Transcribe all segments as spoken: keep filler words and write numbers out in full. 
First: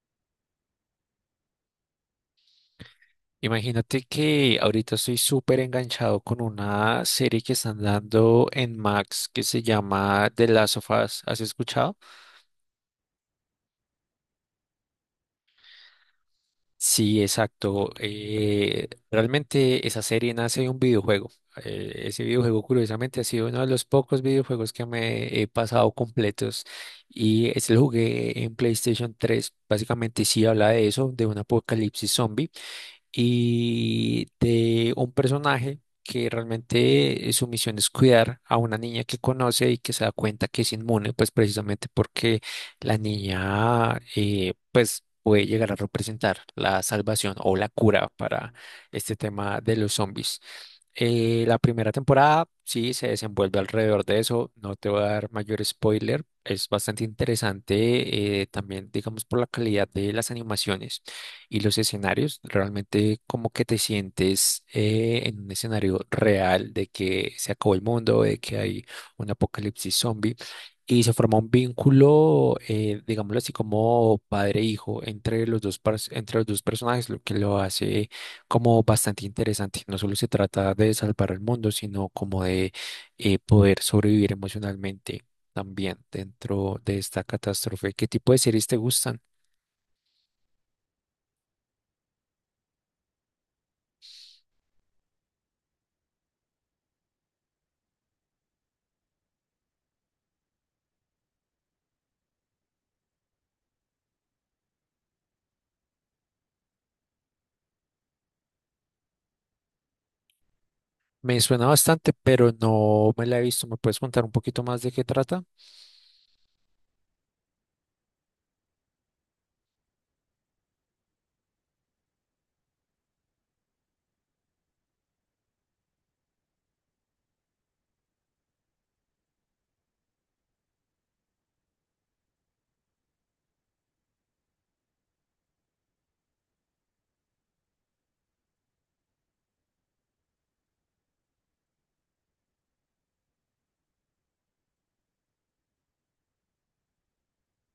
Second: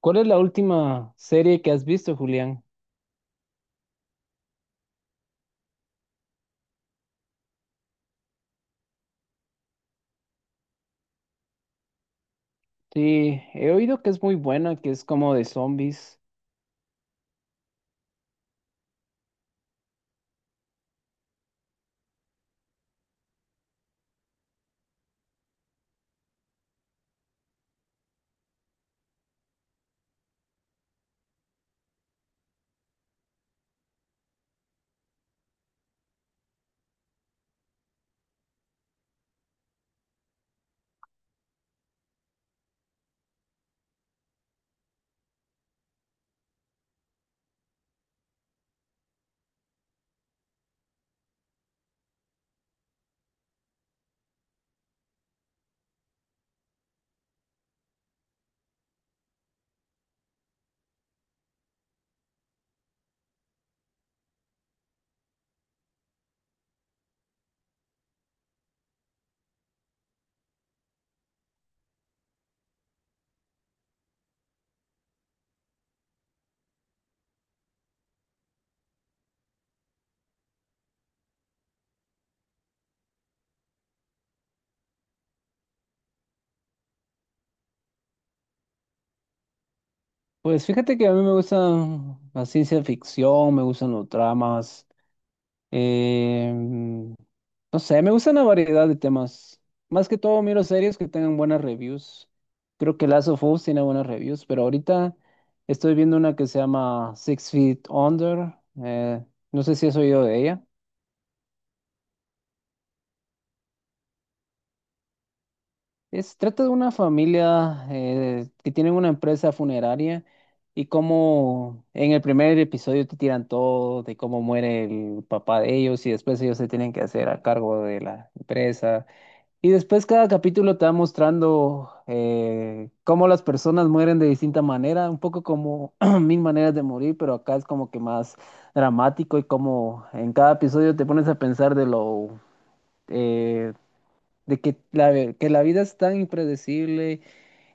¿Cuál es la última serie que has visto, Julián? Imagínate que ahorita estoy súper enganchado con una serie que están dando en Max que se llama The Last of Us. ¿Has escuchado? Sí, he oído que es muy buena, que es como de zombies. Sí, exacto. Eh, realmente esa serie nace de un videojuego. Eh, ese videojuego, curiosamente, ha sido uno de los pocos videojuegos que me he pasado completos. Y ese lo jugué en PlayStation tres. Básicamente sí habla de eso, de un apocalipsis zombie. Y de un personaje que realmente eh, su misión es cuidar a una niña que conoce y que se da cuenta que es inmune, pues precisamente porque la niña eh, pues puede llegar a representar la salvación o la cura para este tema de los zombies. Eh, la primera temporada sí se desenvuelve alrededor de eso, no te voy a dar mayor spoiler, es bastante interesante, eh, también digamos por la calidad de las animaciones y los escenarios, realmente como que te sientes eh, en un escenario real de que se acabó el mundo, de que hay un apocalipsis zombie y se forma un vínculo, eh, digámoslo así como padre-hijo entre los dos, pers- entre los dos personajes, lo que lo hace como bastante interesante. No solo se trata de salvar el mundo, sino como de, eh, poder sobrevivir emocionalmente también dentro de esta catástrofe. ¿Qué tipo de series te gustan? Pues fíjate que a mí me gusta la ciencia ficción, me gustan los dramas, eh, mm, no sé, me gustan la variedad de temas. Más que todo miro series que tengan buenas reviews. Creo que Last of Us tiene buenas reviews, pero ahorita estoy viendo una que se llama Six Feet Under. eh, no sé si has oído de ella. Me suena bastante, pero no me la he visto. ¿Me puedes contar un poquito más de qué trata? Es, trata de una familia eh, que tienen una empresa funeraria, y cómo en el primer episodio te tiran todo de cómo muere el papá de ellos y después ellos se tienen que hacer a cargo de la empresa. Y después cada capítulo te va mostrando eh, cómo las personas mueren de distinta manera, un poco como mil maneras de morir, pero acá es como que más dramático, y como en cada episodio te pones a pensar de lo... eh, de que la, ve- que la vida es tan impredecible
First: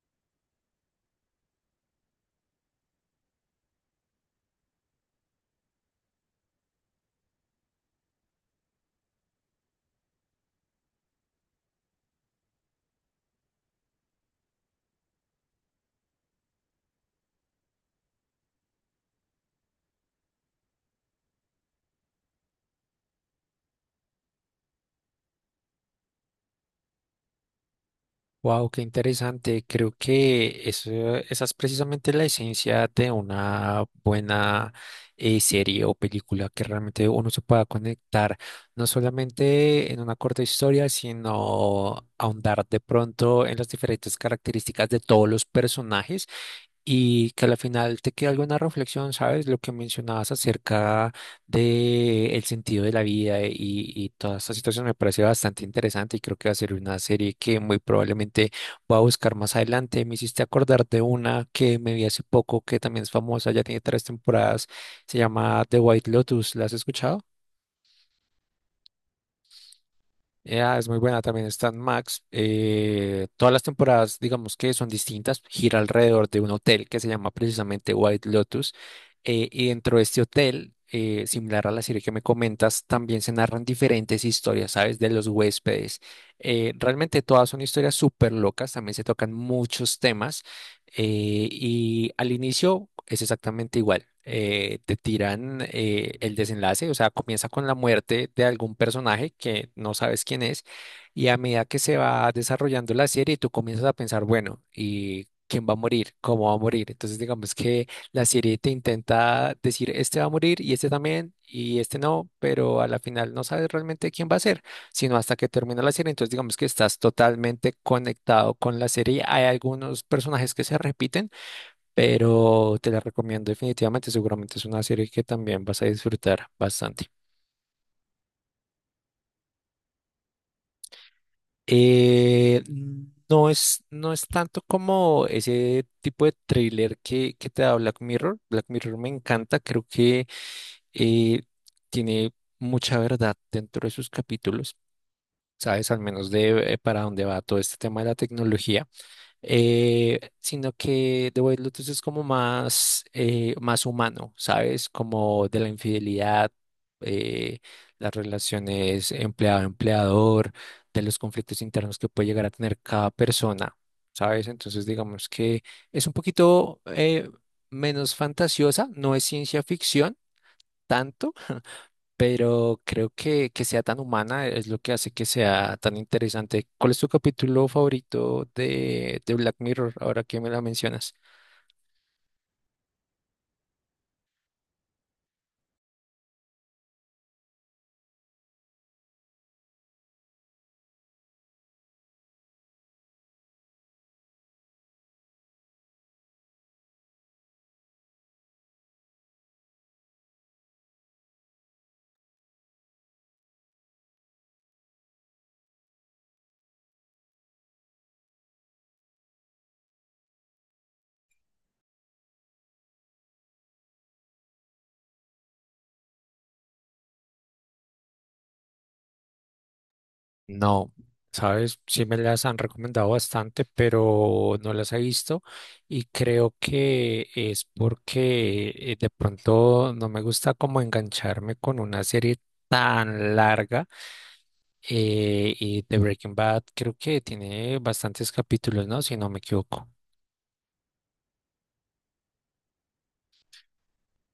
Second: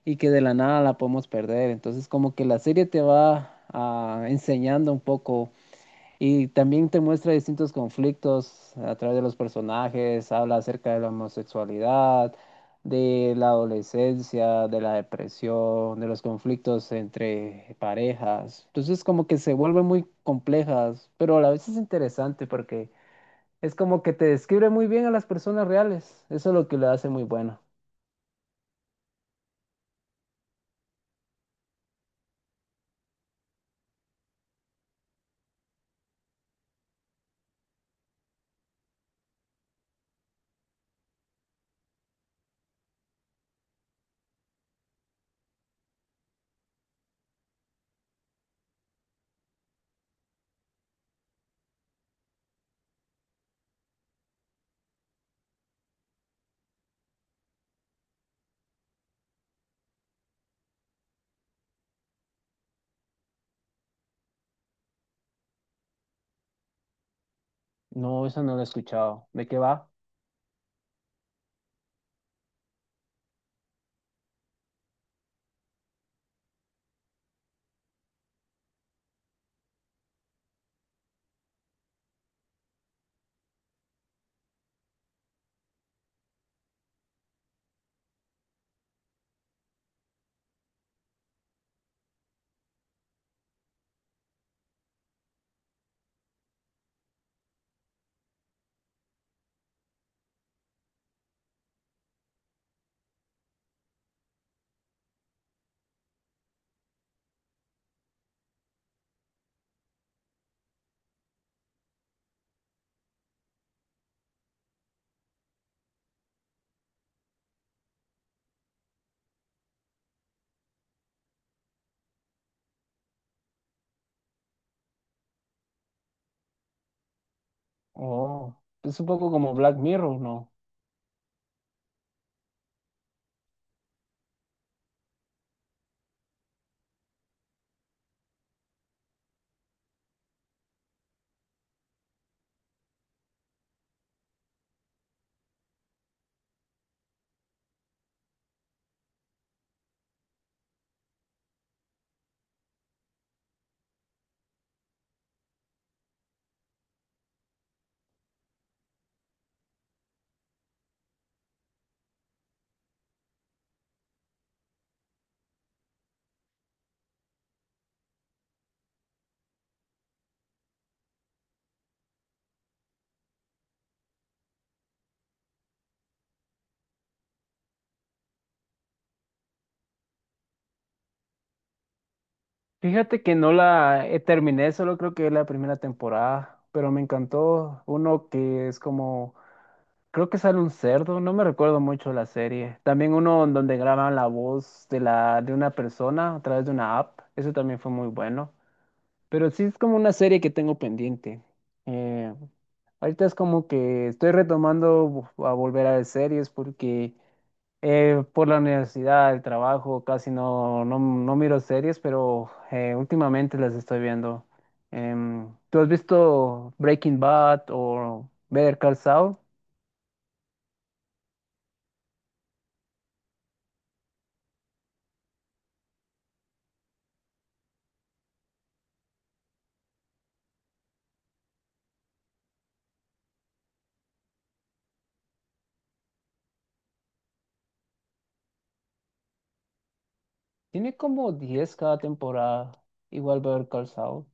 y que de la nada la podemos perder. Entonces, como que la serie te va ah, enseñando un poco, y también te muestra distintos conflictos a través de los personajes, habla acerca de la homosexualidad, de la adolescencia, de la depresión, de los conflictos entre parejas. Entonces, como que se vuelven muy complejas, pero a la vez es interesante porque es como que te describe muy bien a las personas reales. Eso es lo que lo hace muy bueno. Wow, qué interesante. Creo que eso, esa es precisamente la esencia de una buena, eh, serie o película, que realmente uno se pueda conectar no solamente en una corta historia, sino ahondar de pronto en las diferentes características de todos los personajes y que al final te quede alguna reflexión, ¿sabes? Lo que mencionabas acerca de el sentido de la vida y, y toda esta situación me parece bastante interesante y creo que va a ser una serie que muy probablemente voy a buscar más adelante. Me hiciste acordar de una que me vi hace poco que también es famosa, ya tiene tres temporadas, se llama The White Lotus, ¿la has escuchado? No, esa no la he escuchado. ¿De qué va? Ya, es muy buena, también está en Max. Eh, todas las temporadas, digamos que son distintas, gira alrededor de un hotel que se llama precisamente White Lotus. Eh, y dentro de este hotel, eh, similar a la serie que me comentas, también se narran diferentes historias, ¿sabes? De los huéspedes. Eh, realmente todas son historias súper locas, también se tocan muchos temas. Eh, y al inicio es exactamente igual. Eh, te tiran, eh, el desenlace, o sea, comienza con la muerte de algún personaje que no sabes quién es, y a medida que se va desarrollando la serie, tú comienzas a pensar, bueno, ¿y quién va a morir? ¿Cómo va a morir? Entonces, digamos que la serie te intenta decir, este va a morir y este también, y este no, pero a la final no sabes realmente quién va a ser sino hasta que termina la serie. Entonces, digamos que estás totalmente conectado con la serie. Hay algunos personajes que se repiten, pero te la recomiendo definitivamente. Seguramente es una serie que también vas a disfrutar bastante. Oh, es un poco como Black Mirror, ¿no? Eh, no es, no es tanto como ese tipo de thriller que, que te da Black Mirror. Black Mirror me encanta, creo que eh, tiene mucha verdad dentro de sus capítulos. Sabes al menos de, eh, para dónde va todo este tema de la tecnología. Eh, sino que The White Lotus es como más, eh, más humano, ¿sabes? Como de la infidelidad, eh, las relaciones empleado-empleador, de los conflictos internos que puede llegar a tener cada persona, ¿sabes? Entonces, digamos que es un poquito eh, menos fantasiosa, no es ciencia ficción tanto, pero creo que, que sea tan humana es lo que hace que sea tan interesante. ¿Cuál es tu capítulo favorito de, de Black Mirror, ahora que me la mencionas? Fíjate que no la eh, terminé, solo creo que la primera temporada, pero me encantó uno que es como, creo que sale un cerdo, no me recuerdo mucho la serie. También uno en donde graban la voz de la de una persona a través de una app, eso también fue muy bueno. Pero sí es como una serie que tengo pendiente. Eh, Ahorita es como que estoy retomando a volver a ver series porque eh, por la universidad, el trabajo, casi no, no, no miro series, pero eh, últimamente las estoy viendo. Em, ¿tú has visto Breaking Bad o Better Call Saul? No, sabes, sí me las han recomendado bastante, pero no las he visto y creo que es porque eh, de pronto no me gusta como engancharme con una serie tan larga, eh, y The Breaking Bad creo que tiene bastantes capítulos, ¿no? Si no me equivoco. Tiene como diez cada temporada, igual Better Call Saul.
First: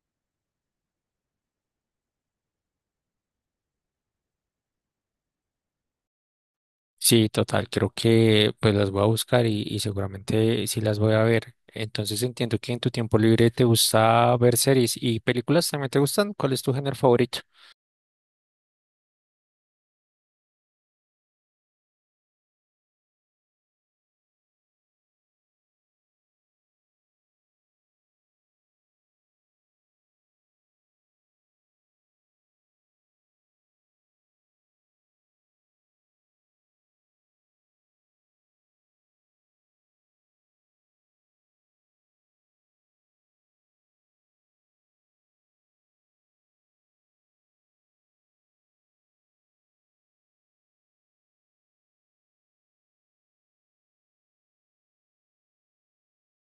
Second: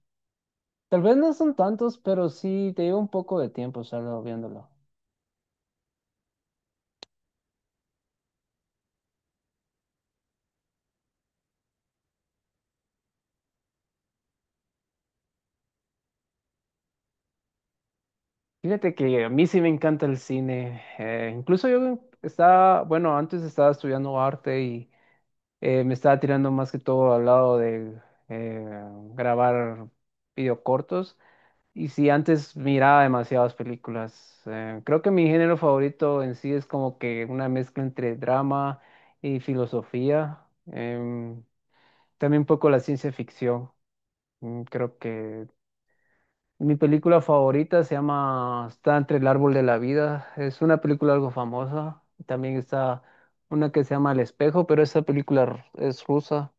Tal vez no son tantos, pero sí te lleva un poco de tiempo estarlo viéndolo. Sí, total, creo que pues las voy a buscar y, y seguramente sí las voy a ver. Entonces entiendo que en tu tiempo libre te gusta ver series y películas también te gustan. ¿Cuál es tu género favorito? Fíjate que a mí sí me encanta el cine. Eh, incluso yo estaba, bueno, antes estaba estudiando arte, y eh, me estaba tirando más que todo al lado de eh, grabar videocortos. Y sí, antes miraba demasiadas películas. Eh, creo que mi género favorito en sí es como que una mezcla entre drama y filosofía. em, También un poco la ciencia ficción. mm, Creo que mi película favorita se llama Está entre el árbol de la vida. Es una película algo famosa. También está una que se llama El espejo, pero esa película r- es rusa.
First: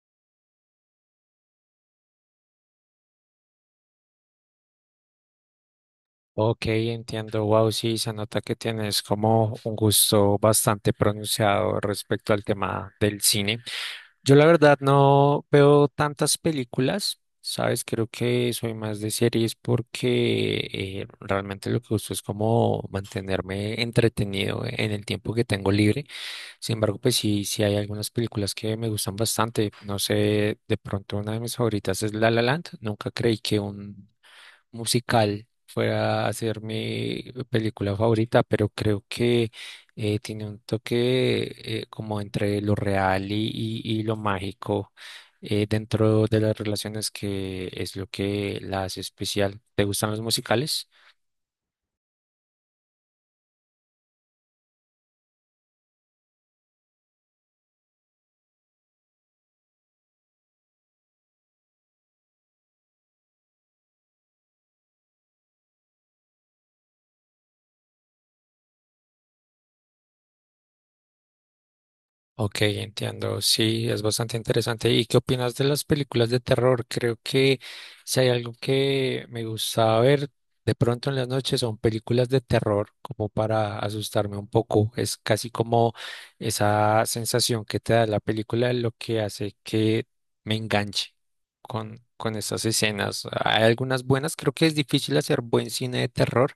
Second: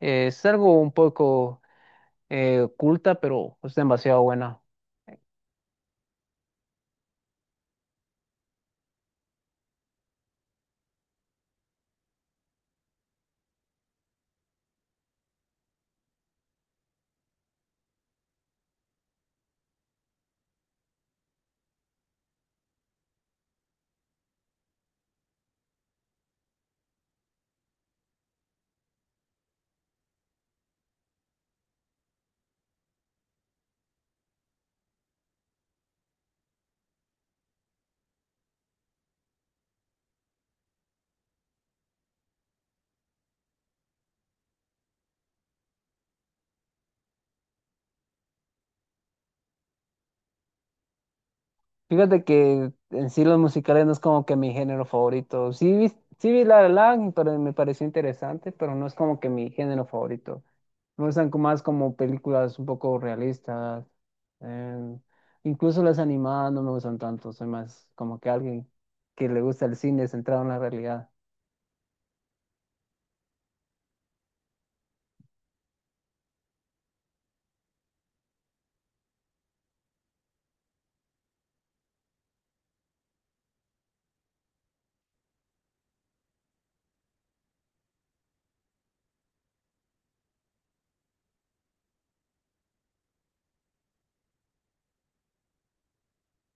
Eh, es algo un poco eh, oculta, pero es demasiado buena. Ok, entiendo. Wow, sí, se nota que tienes como un gusto bastante pronunciado respecto al tema del cine. Yo la verdad no veo tantas películas, ¿sabes? Creo que soy más de series porque eh, realmente lo que gusto es como mantenerme entretenido en el tiempo que tengo libre. Sin embargo, pues sí, sí hay algunas películas que me gustan bastante. No sé, de pronto una de mis favoritas es La La Land. Nunca creí que un musical fuera a ser mi película favorita, pero creo que eh, tiene un toque, eh, como entre lo real y, y- y lo mágico, eh, dentro de las relaciones que es lo que la hace especial. ¿Te gustan los musicales? Fíjate que en sí los musicales no es como que mi género favorito. Sí vi, sí vi La La Land, pero me pareció interesante, pero no es como que mi género favorito. Me gustan co- más como películas un poco realistas. eh, Incluso las animadas no me gustan tanto. Soy más como que alguien que le gusta el cine centrado en la realidad. Ok, entiendo. Sí, es bastante interesante. ¿Y qué opinas de las películas de terror? Creo que si hay algo que me gusta ver de pronto en las noches son películas de terror, como para asustarme un poco. Es casi como esa sensación que te da la película lo que hace que me enganche con, con estas escenas. Hay algunas buenas, creo que es difícil hacer buen cine de terror,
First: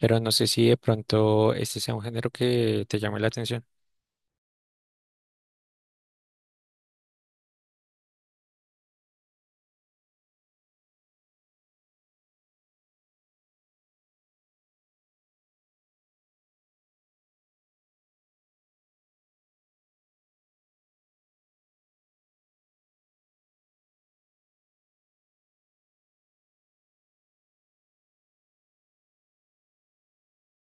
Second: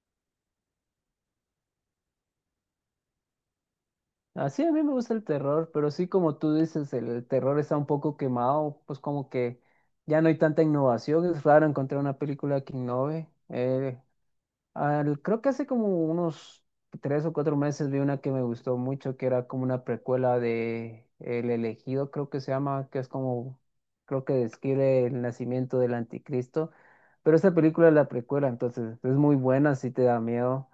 pero no sé si de pronto este sea un género que te llame la atención. Así a mí me gusta el terror, pero sí como tú dices, el terror está un poco quemado, pues como que ya no hay tanta innovación. Es raro encontrar una película que innove. Eh, Al- creo que hace como unos tres o cuatro meses vi una que me gustó mucho, que era como una precuela de El Elegido, creo que se llama, que es como, creo que describe el nacimiento del anticristo. Pero esta película es la precuela, entonces es muy buena, si te da miedo.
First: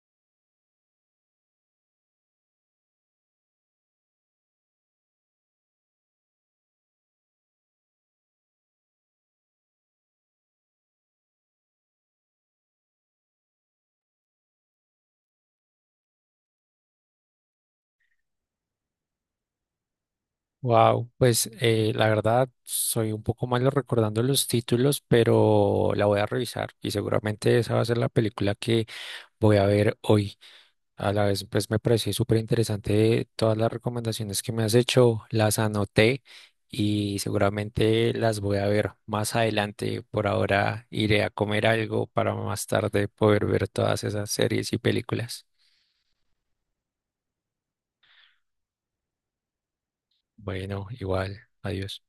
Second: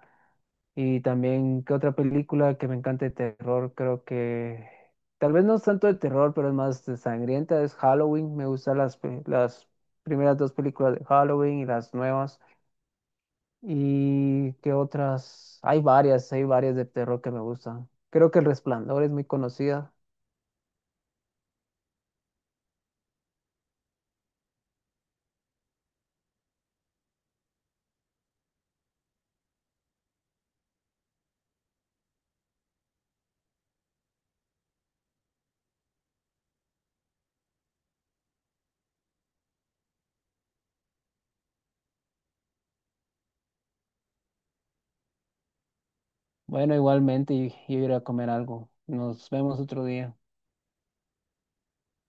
Y también, ¿qué otra película que me encanta de terror? Creo que tal vez no es tanto de terror, pero es más de sangrienta, es Halloween. Me gustan las, pe- las primeras dos películas de Halloween y las nuevas. ¿Y qué otras? Hay varias, hay varias de terror que me gustan. Creo que El Resplandor es muy conocida. Wow, pues eh, la verdad soy un poco malo recordando los títulos, pero la voy a revisar y seguramente esa va a ser la película que voy a ver hoy. A la vez, pues me pareció súper interesante todas las recomendaciones que me has hecho, las anoté y seguramente las voy a ver más adelante. Por ahora iré a comer algo para más tarde poder ver todas esas series y películas. Bueno, igualmente, y, y iré a comer algo. Nos vemos otro día. Bueno, igual, adiós.